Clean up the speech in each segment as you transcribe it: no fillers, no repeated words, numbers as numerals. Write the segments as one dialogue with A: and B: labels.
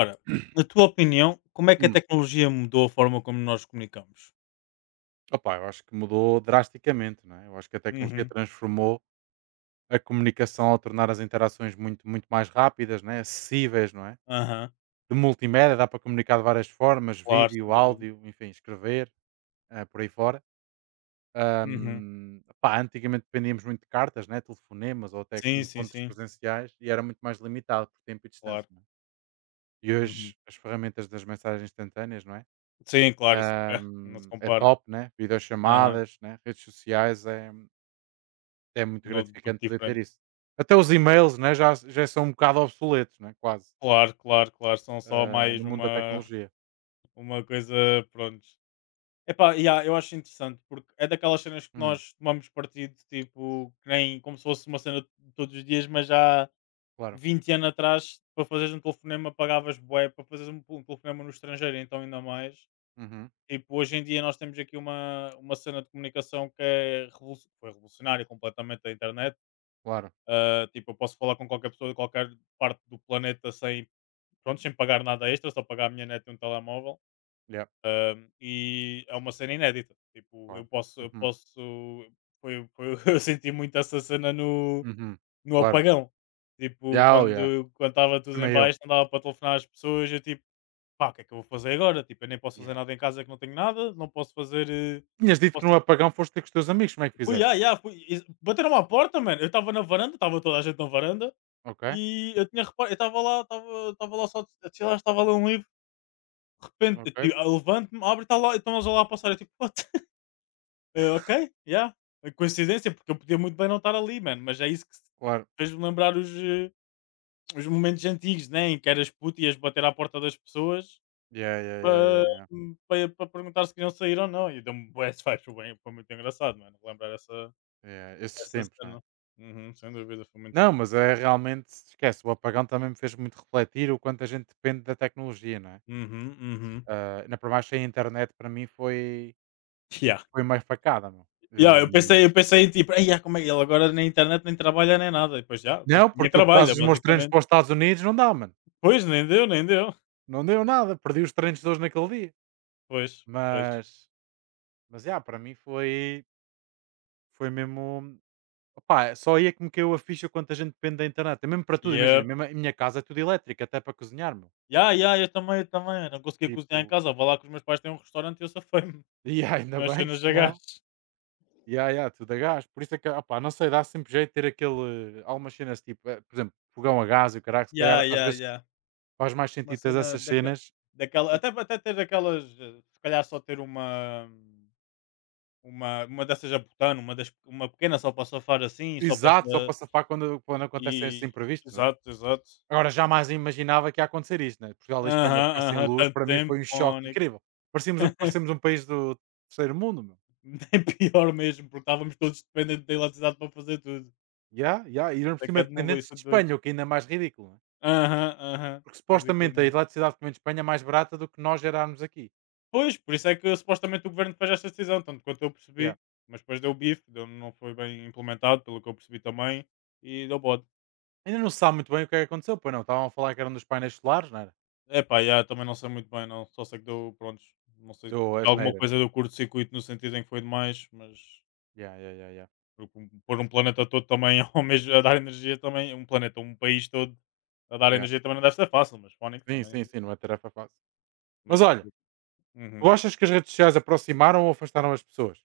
A: Ora, na tua opinião, como é que a
B: Hum.
A: tecnologia mudou a forma como nós comunicamos?
B: Opa, eu acho que mudou drasticamente, não é? Eu acho que a tecnologia
A: Uhum.
B: transformou a comunicação ao tornar as interações muito, muito mais rápidas, né? Acessíveis, não é?
A: Aham,
B: De multimédia, dá para comunicar de várias formas,
A: claro,
B: vídeo,
A: sem dúvida.
B: áudio, enfim, escrever, por aí fora.
A: Uhum.
B: Pá, antigamente dependíamos muito de cartas, né? Telefonemas ou até
A: Sim, sim,
B: encontros
A: sim,
B: presenciais e era muito mais limitado por tempo e distância,
A: claro.
B: não é? E
A: Uhum.
B: hoje as ferramentas das mensagens instantâneas, não é?
A: Sim, claro, isso é, não se
B: É
A: compara.
B: top, né?
A: Aham,
B: Videochamadas, né? Redes sociais, é muito
A: muito
B: gratificante poder ter
A: diferente.
B: isso. Até os e-mails, né, já são um bocado obsoletos, né, quase,
A: Claro, claro, claro, são só mais
B: no mundo da
A: uma,
B: tecnologia.
A: uma coisa, pronto. Epá, yeah, eu acho interessante, porque é daquelas cenas que
B: Hum,
A: nós tomamos partido, tipo, que nem como se fosse uma cena de todos os dias, mas já
B: claro.
A: 20 anos atrás, para fazeres um telefonema, pagavas bué, para fazeres um, telefonema no estrangeiro, então ainda mais.
B: Uhum,
A: Tipo, hoje em dia nós temos aqui uma cena de comunicação que é foi revolucionária completamente a internet.
B: claro.
A: Ah, tipo, eu posso falar com qualquer pessoa de qualquer parte do planeta sem, pronto, sem pagar nada extra, só pagar a minha net e um telemóvel.
B: Yeah,
A: Ah, e é uma cena inédita. Tipo, eu
B: claro.
A: posso, eu
B: Uhum,
A: posso, eu senti muito essa cena no
B: uhum,
A: no
B: claro.
A: apagão. Tipo,
B: Yeah, oh yeah,
A: quando estava tudo em
B: também eu.
A: baixo, não dava para telefonar às pessoas, eu tipo, pá, o que é que eu vou fazer agora? Tipo, eu nem posso fazer
B: Yeah.
A: nada em casa que não tenho nada, não posso fazer,
B: Tinhas
A: não
B: dito que
A: posso
B: no apagão foste ter com os teus amigos, como é que
A: fui,
B: fizeste?
A: yeah, fui e bateram à porta, mano, eu estava na varanda, estava toda a gente na varanda,
B: Ok,
A: e eu tinha repa eu estava lá estava lá só a chilar, estava a ler um livro, de repente, eu
B: ok,
A: tipo, eu levanto-me, abro e está lá estão eles lá a passar, eu tipo: "What?" Ok, yeah, coincidência, porque eu podia muito bem não estar ali, mano, mas é isso que se eh,
B: claro.
A: fez-me lembrar os, os momentos antigos, né? Em que eras puto e ias bater à porta das pessoas
B: Yeah, yeah, yeah, yeah,
A: para,
B: yeah.
A: para perguntar se queriam sair ou não. E deu-me bué de foi muito engraçado, mano, relembrar essa,
B: Yeah, esses
A: essa
B: tempos, não é?
A: cena. Uhum, sem dúvida, foi muito.
B: Não, mas é realmente, esquece, o apagão também me fez muito refletir o quanto a gente depende da tecnologia, não é?
A: Uhum, uhum.
B: Ah, ainda por mais sem internet para mim foi.
A: Yeah.
B: Foi mais facada, meu.
A: Yeah, eu pensei,
B: Hum,
A: eu pensei tipo, "Ei, ah, como é que ele agora na internet nem trabalha nem nada. E depois já, tipo,
B: não,
A: nem
B: porque eu por causa
A: trabalha,
B: dos meus treinos
A: basicamente."
B: para os Estados Unidos não dá, mano.
A: Pois, nem deu, nem deu.
B: Não deu nada, perdi os treinos todos naquele dia.
A: Pois, pois.
B: Mas, mas yeah, para mim foi mesmo. Opá, só aí é que me caiu a ficha quanto a gente depende da internet. É mesmo para
A: E
B: tudo, imagina.
A: yeah.
B: Mesmo a minha casa é tudo elétrica, até para cozinhar, meu.
A: Yeah, yeah, eu também, eu também. Não conseguia cozinhar em
B: Tipo,
A: casa. Vou lá que os meus pais têm um restaurante e eu safei-me.
B: e yeah, ainda
A: Nas
B: bem,
A: cenas de gás.
B: senão. E yeah, yeah, tudo a gás. Por isso é que, opá, não sei, dá sempre jeito de ter aquele. Algumas cenas tipo, por exemplo, fogão a gás e o caralho, se calhar
A: Ya,
B: às
A: ya,
B: vezes
A: ya.
B: faz mais
A: Uma
B: sentido ter
A: cena
B: essas cenas.
A: daquela até ter aquelas, se calhar só ter uma dessas a botano, uma pequena só para safar assim, só para
B: Exato, só
A: sa
B: para safar quando acontecem esses
A: e
B: imprevistos, né?
A: exato, exato.
B: Agora jamais imaginava que ia acontecer isto, né? Portugal e Espanha
A: Aham,
B: ficar sem
A: aham,
B: luz,
A: tanto
B: para mim
A: tempo,
B: foi um choque
A: fónix.
B: incrível. Parecíamos, parecíamos um país do terceiro mundo, meu.
A: Nem pior mesmo, porque estávamos todos dependentes da eletricidade para fazer tudo.
B: Yeah, yeah. E ainda
A: Isso
B: por
A: é que
B: cima
A: é de maluco, isso
B: dependentes
A: é
B: de
A: de doidos.
B: Espanha, o que ainda é mais ridículo, né?
A: Aham, aham.
B: Porque
A: Ridículo
B: supostamente a
A: mesmo.
B: eletricidade que vem de Espanha é mais barata do que nós gerarmos aqui.
A: Pois, por isso é que supostamente o governo fez esta decisão, tanto quanto eu
B: Yeah.
A: percebi, mas depois deu bife, deu, não foi bem implementado, pelo que eu percebi também, e deu bode.
B: Ainda não se sabe muito bem o que é que aconteceu, pois não. Estavam a falar que era um dos painéis solares, não era?
A: É pá, yeah, também não sei muito bem, não, só sei que deu, prontos, não sei,
B: Do
A: alguma
B: asneira, né?
A: coisa deu curto-circuito no sentido em que foi demais, mas
B: Yeah, yeah, yeah, yeah,
A: porque pôr um planeta todo também ao mesmo, a dar energia também, um planeta, um país todo a dar
B: yeah.
A: energia também não deve ser fácil, mas fónico
B: Sim, sim,
A: também,
B: sim, não é tarefa fácil.
A: mas,
B: Mas olha, tu
A: uhum.
B: achas que as redes sociais aproximaram ou afastaram as pessoas?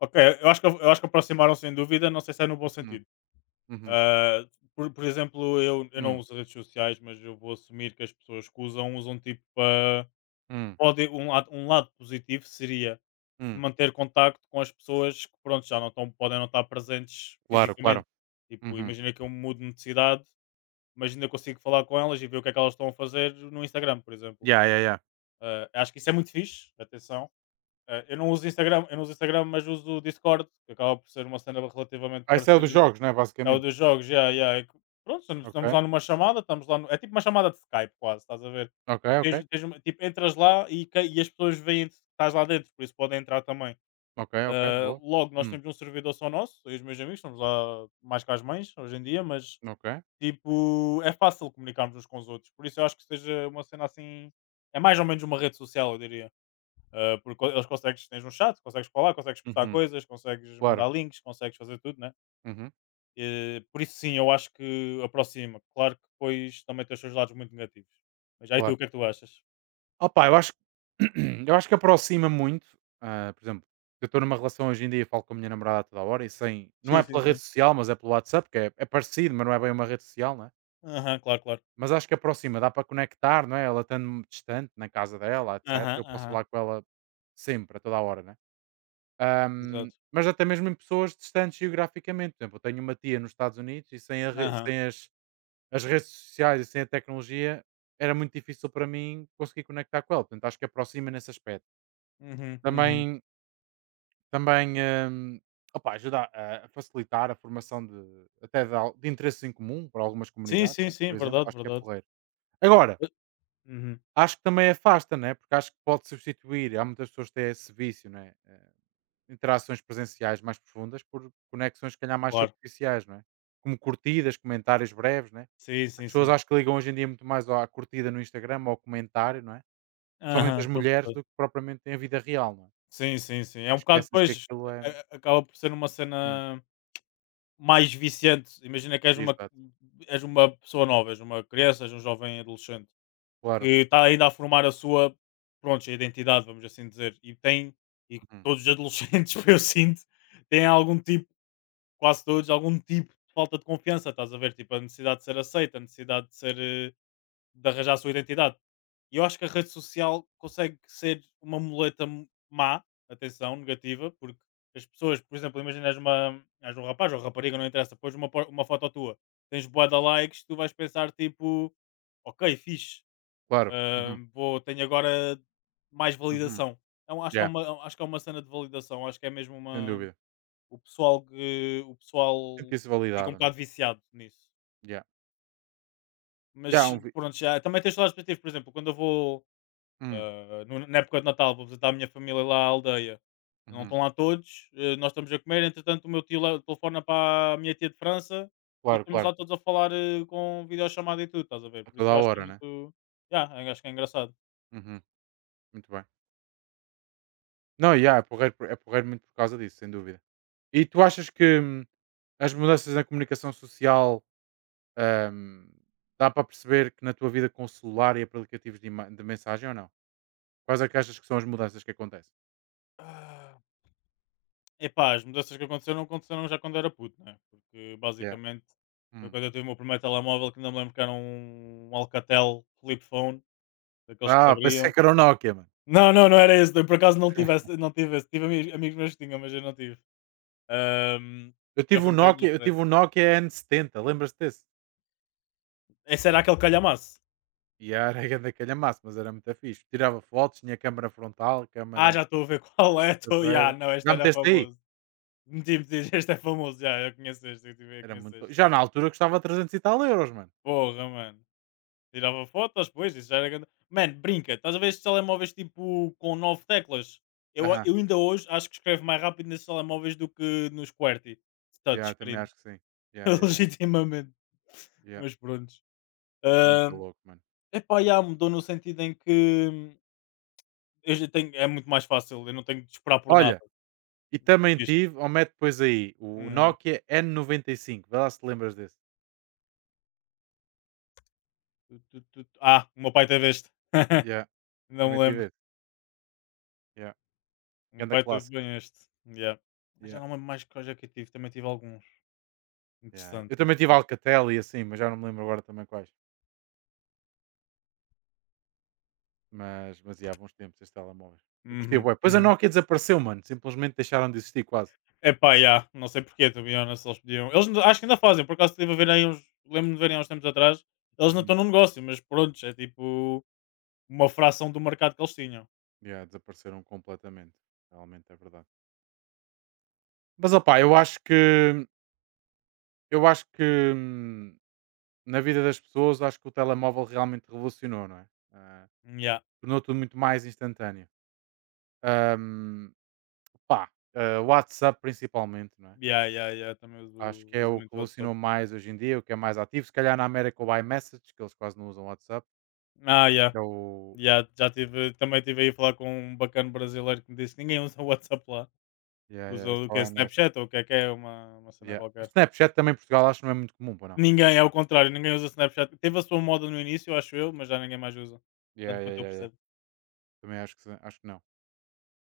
A: Ok, eu acho que aproximaram sem dúvida, não sei se é no bom sentido.
B: Uhum.
A: Ah, por exemplo, eu não
B: Hum,
A: uso redes sociais, mas eu vou assumir que as pessoas que usam, usam tipo para.
B: hum,
A: Um lado positivo seria
B: hum.
A: manter contacto com as pessoas que pronto, já não estão, podem não estar presentes
B: Claro, claro.
A: fisicamente. Tipo,
B: Uhum.
A: imagina que eu mudo de cidade, mas ainda consigo falar com elas e ver o que é que elas estão a fazer no Instagram, por exemplo.
B: Ya, yeah, yeah.
A: Acho que isso é muito fixe, atenção. Eu não uso Instagram, mas uso o Discord, que acaba por ser uma cena relativamente
B: Ah, isso é dos
A: parecida,
B: jogos, né?
A: é o
B: Basicamente.
A: dos jogos, já yeah. É que, pronto, estamos
B: Ok,
A: lá numa chamada, estamos lá no... É tipo uma chamada de Skype quase, estás a ver?
B: ok,
A: E
B: ok.
A: tens tipo, entras lá e, e as pessoas veem que estás lá dentro, por isso podem entrar também.
B: Ok, ok, boa.
A: Logo, nós
B: Hum,
A: temos um servidor só nosso, eu e os meus amigos, estamos lá mais com as mães hoje em dia, mas
B: ok.
A: tipo, é fácil comunicarmos uns com os outros. Por isso eu acho que seja uma cena assim. É mais ou menos uma rede social, eu diria. Porque eles consegues, tens um chat, consegues falar, consegues postar
B: Uhum.
A: coisas, consegues
B: Claro.
A: mandar links, consegues fazer tudo, né?
B: Uhum.
A: Por isso sim, eu acho que aproxima. Claro que depois também tem os seus lados muito negativos. Mas aí tu,
B: Claro.
A: o que é que tu achas?
B: Opa, eu acho que eu acho que aproxima muito, por exemplo, eu estou numa relação hoje em dia e falo com a minha namorada toda hora e sem, não é
A: Sim, sim,
B: pela rede
A: sim.
B: social, mas é pelo WhatsApp, que é, é parecido, mas não é bem uma rede social, né?
A: Aham, claro, claro.
B: Mas acho que aproxima, dá para conectar, não é? Ela estando distante na casa dela, etc.
A: Aham,
B: Eu posso
A: aham.
B: falar com ela sempre, a toda a hora, né?
A: Exato.
B: Mas até mesmo em pessoas distantes geograficamente. Por exemplo, eu tenho uma tia nos Estados Unidos e sem,
A: Aham.
B: sem as redes sociais e sem a tecnologia era muito difícil para mim conseguir conectar com ela. Portanto, acho que aproxima nesse aspecto.
A: Uhum, uhum.
B: Também, também opá, ajuda a facilitar a formação de, até de, de interesses em comum para algumas
A: Sim,
B: comunidades,
A: sim,
B: né?
A: sim,
B: Por exemplo.
A: verdade,
B: Acho que é
A: verdade.
B: porreiro. Agora,
A: Eh, Uhum,
B: acho que também afasta, né? Porque acho que pode substituir. Há muitas pessoas que têm esse vício, né? Interações presenciais mais profundas por conexões, se calhar, mais
A: claro.
B: superficiais, não é? Como curtidas, comentários breves, né?
A: Sim,
B: As
A: sim,
B: pessoas
A: sim.
B: acho que ligam hoje em dia muito mais à curtida no Instagram ou ao comentário, não é? Somente
A: Aham,
B: as
A: estou a
B: mulheres
A: perceber.
B: do que propriamente em vida real, não é?
A: Sim, sim, sim. É um bocado
B: Esquecem-se que
A: depois,
B: aquilo é.
A: acaba por ser uma
B: Hum,
A: cena mais viciante. Imagina que és uma,
B: exato.
A: és uma pessoa nova, és uma criança, és um jovem adolescente.
B: Claro.
A: Que está ainda a formar a sua, pronto, a identidade, vamos assim dizer, e tem, e
B: Uhum,
A: todos os adolescentes, eu sinto, têm algum tipo, quase todos, algum tipo de falta de confiança, estás a ver? Tipo, a necessidade de ser aceita, a necessidade de de arranjar a sua identidade. E eu acho que a rede social consegue ser uma muleta má, atenção, negativa, porque as pessoas, por exemplo, imaginas és um rapaz ou rapariga, não interessa, pões uma foto tua, tens boa de likes, tu vais pensar tipo, ok, fixe,
B: claro. Uhum,
A: tenho agora mais
B: uhum.
A: validação. Então, acho que é
B: Yeah,
A: uma, acho que é uma cena de validação. Acho que é mesmo
B: sem
A: uma.
B: dúvida.
A: O pessoal que. O pessoal
B: Sentir-se
A: fica um
B: validado, não é?
A: bocado viciado nisso.
B: Yeah. Yeah.
A: Mas pronto, já. Também tens todas as perspectivas. Por exemplo, quando eu vou.
B: Hum,
A: Na época de Natal, vou visitar a minha família lá à aldeia. Não
B: uhum.
A: estão lá todos. Nós estamos a comer. Entretanto, o meu tio lá telefona para a minha tia de França. E
B: Claro,
A: estamos
B: claro.
A: lá todos a falar, com videochamada e tudo, estás a ver?
B: A
A: Por isso
B: toda
A: eu
B: a
A: acho que é
B: hora, né?
A: muito. Já acho que é engraçado.
B: Uhum, muito bem. Não, yeah, é, porreiro, é porreiro muito por causa disso, sem dúvida. E tu achas que. As mudanças na comunicação social, ahm, dá para perceber que na tua vida com o celular e aplicativos de, de mensagem ou não? Quais é que achas que são as mudanças que acontecem?
A: Ah, Epá, as mudanças que aconteceram, aconteceram já quando era puto, né? Porque
B: Yeah.
A: basicamente foi
B: Hum.
A: quando eu tive o meu primeiro telemóvel que ainda me lembro que era um Alcatel flip phone, daqueles que se
B: Pensei
A: abriam.
B: que era o Nokia, mano.
A: Não, não, não era esse, eu por acaso não tive esse, não tive esse. Tive amigos meus que tinham, mas eu não tive. Ahm,
B: Eu
A: Já
B: tive
A: foi
B: um
A: um bocadinho à
B: Nokia, eu tive
A: frente.
B: um Nokia N70. Lembras-te desse?
A: Esse era aquele calhamaço.
B: E era grande calhamaço, mas era muito fixe. Tirava fotos, tinha câmara frontal, câmara
A: Já estou a ver qual é, estou. Já,
B: traseira.
A: não, este
B: Já
A: era
B: meteste aí?
A: famoso. Meti-me, este é famoso, já, eu conheço este, eu
B: Era
A: conheço
B: muito.
A: este.
B: Já na altura custava 300 e tal euros, mano.
A: Porra, mano. Tirava fotos, pois, isso já era grande. Mano, brinca, estás a ver estes telemóveis tipo com nove teclas? Eu,
B: Aham.
A: eu ainda hoje acho que escrevo mais rápido nesses telemóveis do que nos QWERTY
B: Yeah, também
A: touchscreen,
B: acho que sim. Yeah, yeah, yeah,
A: legitimamente.
B: yeah.
A: Mas pronto.
B: Muito
A: Ahm,
B: louco, mano.
A: Epá, já mudou no sentido em que eu já tenho, é muito mais fácil, eu não tenho de esperar por nada.
B: Olha, e também
A: Isto.
B: tive, ou mete depois aí, o
A: Uhum.
B: Nokia N95. Vê lá se te lembras desse.
A: Tu. O meu pai teve este.
B: Yeah,
A: Não
B: também
A: me
B: tive
A: lembro.
B: esse. Yeah.
A: O meu
B: Ganda
A: pai teve
B: clássico.
A: bem este. Yeah. Mas
B: Yeah,
A: já não me lembro mais que hoje é que eu tive, também tive alguns.
B: yeah.
A: Interessante,
B: Eu também tive
A: interessante.
B: Alcatel e assim, mas já não me lembro agora também quais. Mas yeah, bons tempos esses telemóveis. Eu curtia
A: Uhum,
B: bué. Pois a
A: uhum.
B: Nokia desapareceu, mano. Simplesmente deixaram de existir quase.
A: Epá, yeah, não sei porquê, to be honest, eles podiam. Acho que ainda fazem, por acaso estive a ver aí uns. Lembro-me de verem há uns tempos atrás. Eles não
B: Uhum.
A: estão no negócio, mas pronto, é tipo uma fração do mercado que eles tinham.
B: Yeah, desapareceram completamente. Realmente é verdade. Mas opá, eu acho que hum, na vida das pessoas acho que o telemóvel realmente revolucionou, não é? Ah,
A: Já,
B: tornou tudo muito mais instantâneo. Ahm, pá, WhatsApp principalmente, não é?
A: já, já, já. Também
B: Acho
A: uso,
B: que é
A: uso
B: o que
A: muito o WhatsApp.
B: evolucionou mais hoje em dia, o que é mais ativo. Se calhar na América o iMessage, que eles quase não usam WhatsApp,
A: Já,
B: que é o.
A: yeah. Já tive, também estive aí a falar com um bacana brasileiro que me disse que ninguém usa o WhatsApp lá.
B: Yeah, yeah,
A: Usa
B: é
A: o que
B: só
A: é
B: iMessage.
A: Snapchat ou o que é, uma cena
B: Yeah. O
A: qualquer.
B: Snapchat também em Portugal acho que não é muito comum, pô, não.
A: Ninguém, é o contrário, ninguém usa Snapchat. Teve a sua moda no início, acho eu, mas já ninguém mais usa.
B: Yeah,
A: Tanto
B: yeah,
A: quanto eu
B: yeah, yeah.
A: percebo.
B: Também acho que, acho que não.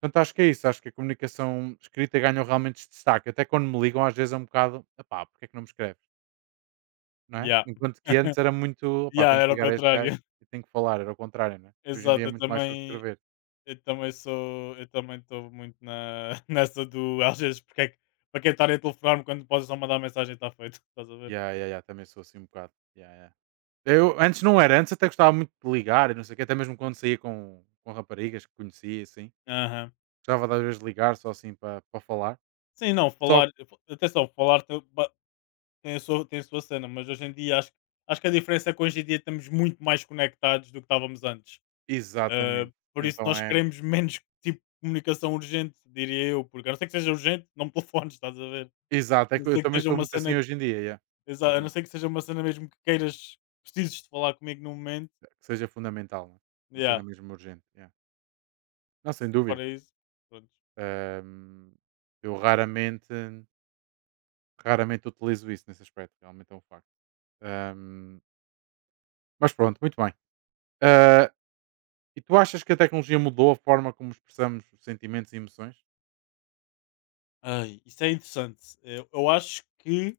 B: Portanto, acho que é isso. Acho que a comunicação escrita ganhou realmente este destaque. Até quando me ligam, às vezes é um bocado, pá, porque é que não me escreves? Não é?
A: Já.
B: Enquanto que antes era muito, pá, tenho
A: Yeah,
B: que
A: era o
B: ligar a este gajo
A: contrário.
B: e tenho que falar. Era o contrário, não é? Hoje em dia é
A: Exato,
B: muito mais sobre escrever.
A: eu também sou, eu também estou muito nessa do às vezes porque é que para quem estar a telefonar-me quando podes só mandar mensagem está feito, estás a ver?
B: Ya, ya, ya, também sou assim um bocado. Ya, ya. Eu antes não era, antes até gostava muito de ligar e não sei o quê, até mesmo quando saía com raparigas que conhecia, e assim.
A: Aham.
B: Gostava de às vezes ligar só assim para falar.
A: Sim, não,
B: Só que,
A: falar, atenção, falar tem, tem a sua cena, mas hoje em dia acho que a diferença é que hoje em dia estamos muito mais conectados do que estávamos antes. Ah,
B: exatamente. E
A: por isso
B: então
A: nós
B: é,
A: queremos menos tipo de comunicação urgente, diria eu, porque a não ser que seja urgente, não me telefones, estás a ver?
B: exato, é
A: A não
B: que eu
A: ser que
B: também
A: seja
B: sou
A: uma
B: muito assim
A: cena.
B: hoje em dia, ya.
A: Exato, a
B: Uhum.
A: não ser que seja uma cena mesmo que queiras, precises de falar comigo num momento.
B: Que seja fundamental, né? Uma cena
A: Yeah,
B: mesmo urgente, ya. Não, sem dúvida.
A: fora isso, pronto.
B: Ahm, eu raramente utilizo isso nesse aspecto, realmente é um facto. Ahm, mas pronto, muito bem. Ah, E tu achas que a tecnologia mudou a forma como expressamos os sentimentos e emoções?
A: Ai, isso é interessante. Eu acho que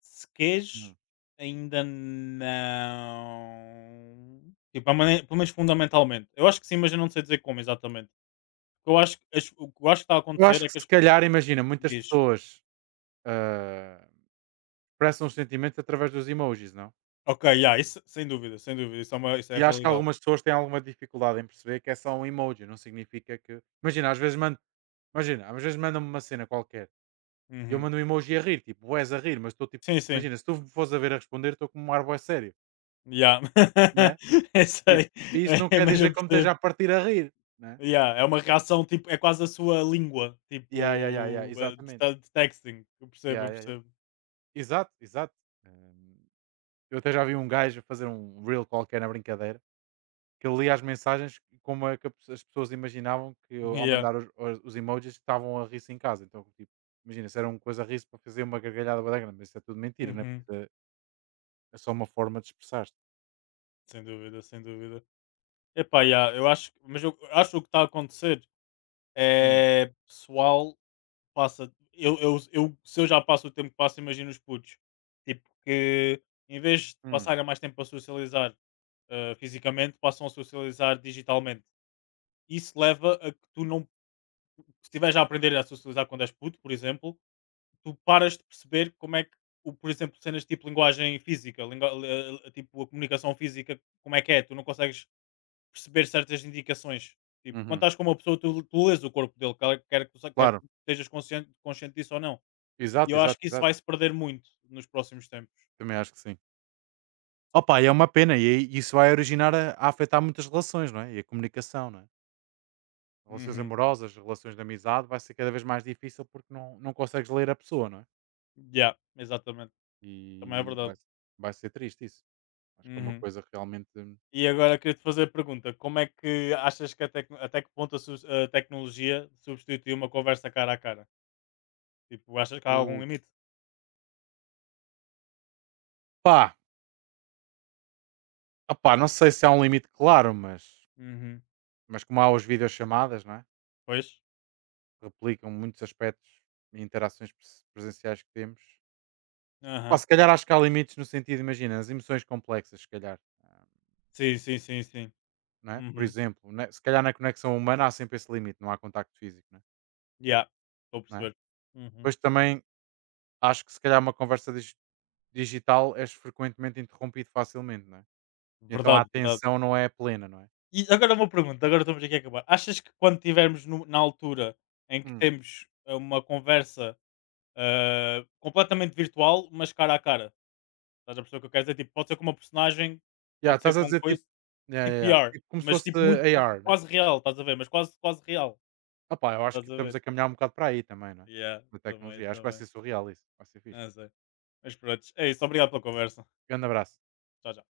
A: se queres,
B: Hum.
A: ainda não. Tipo, pelo menos fundamentalmente. Eu acho que sim, mas eu não sei dizer como exatamente. Eu acho, que o que eu acho que está a
B: Eu
A: acontecer
B: acho
A: é
B: que
A: que
B: se
A: as.
B: calhar, imagina, muitas
A: Diz.
B: pessoas, ah, expressam os sentimentos através dos emojis, não?
A: Ok, yeah, isso sem dúvida, sem dúvida, isso é a
B: E acho que
A: realidade.
B: algumas pessoas têm alguma dificuldade em perceber que é só um emoji, não significa que. Imagina, às vezes mandam-me uma cena qualquer e eu
A: Uhum.
B: mando um emoji a rir, tipo, "Ués" a rir, mas estou tipo,
A: Sim, sim.
B: imagina, se tu me fores a ver a responder, estou com um ar bué sério,
A: Yeah.
B: não é?
A: Eu
B: Tipo,
A: sei,
B: e isso não
A: é,
B: quer
A: mas eu
B: dizer que eu me esteja
A: percebo.
B: a partir a rir, não é?
A: Yeah, é uma reação, tipo, é quase a sua língua,
B: Ya, ya, ya, ya,
A: tipo,
B: exatamente.
A: de texting. Eu percebo,
B: Ya,
A: eu
B: ya, ya.
A: percebo.
B: Exato, exato. Hum, eu até já vi um gajo fazer um reel qualquer na brincadeira, que ele lia as mensagens como é que as pessoas imaginavam que eu, ao
A: Yeah.
B: mandar os emojis estavam a rir-se em casa. Então, tipo, imagina, se era uma coisa a rir-se para fazer uma gargalhada bué da grande, mas isso é tudo mentira, né?
A: Uhum.
B: Porque é, é só uma forma de expressar te.
A: Sem dúvida, sem dúvida. Epá, yeah, eu acho, mas eu acho que o que está a acontecer
B: Hum,
A: é pessoal passa. Se eu já passo o tempo que passo, imagino os putos. Tipo, que em vez de
B: hum,
A: passarem mais tempo a socializar, fisicamente, passam a socializar digitalmente. Isso leva a que tu não, se estiveres a aprender a socializar quando és puto, por exemplo, tu paras de perceber como é que, o, por exemplo, cenas tipo linguagem física, tipo a comunicação física, como é que é? Tu não consegues perceber certas indicações. Tipo, quando
B: uhum.
A: estás com uma pessoa, tu lês o corpo dele, quer que
B: Claro,
A: tu estejas consciente, consciente disso ou não. E
B: exato,
A: eu acho
B: exato,
A: que isso
B: exato.
A: vai se perder muito nos próximos tempos.
B: Também acho que sim. Opa, e é uma pena, e aí isso vai originar a afetar muitas relações, não é? E a comunicação, não é? Relações
A: Uhum.
B: amorosas, relações de amizade, vai ser cada vez mais difícil porque não, não consegues ler a pessoa, não é?
A: Yeah, exatamente. Também é
B: E
A: verdade.
B: vai ser triste isso. Acho que é uma
A: Uhum.
B: coisa realmente.
A: E agora queria te fazer a pergunta: como é que achas que até que ponto a tecnologia substitui uma conversa cara a cara? Tipo, achas que há algum
B: Uh,
A: limite?
B: pá, opá, não sei se há um limite claro, mas,
A: Uhum.
B: como há os videochamadas, não é?
A: Pois.
B: Replicam muitos aspectos e interações presenciais que temos. Pá,
A: Aham.
B: se calhar acho que há limites no sentido, imagina, as emoções complexas, se calhar. ah,
A: Sim, sim, sim, sim.
B: Não é? Por
A: Uhum.
B: exemplo, né? Se calhar na conexão humana há sempre esse limite, não há contacto físico, não é?
A: Yeah. Estou a
B: Não é?
A: perceber. Uhum.
B: Depois também acho que se calhar uma conversa digital és frequentemente interrompido facilmente, não é? Então a
A: Verdade, verdade.
B: atenção não é plena, não é?
A: E agora uma pergunta, agora estamos aqui a acabar. Achas que quando estivermos na altura em que
B: Hum.
A: temos, uma conversa, completamente virtual, mas cara a cara, estás a perceber o que eu quero dizer? Tipo, pode ser com uma personagem,
B: Yeah,
A: pode ser
B: estás a
A: com
B: dizer tipo,
A: coisa,
B: yeah,
A: tipo
B: yeah, yeah.
A: VR,
B: Tipo como se
A: mas
B: fosse
A: tipo muito,
B: AR, né?
A: quase real, estás a ver? Mas quase, quase real,
B: Opá, eu acho
A: estás
B: que
A: a
B: estamos
A: ver?
B: a caminhar um bocado para aí também, não é?
A: Yeah,
B: Da
A: também,
B: tecnologia. Acho que vai
A: também.
B: ser surreal isso. Vai ser fixe.
A: Não sei. Mas pronto, é isso. Obrigado pela conversa.
B: Grande abraço.
A: Tchau, tchau.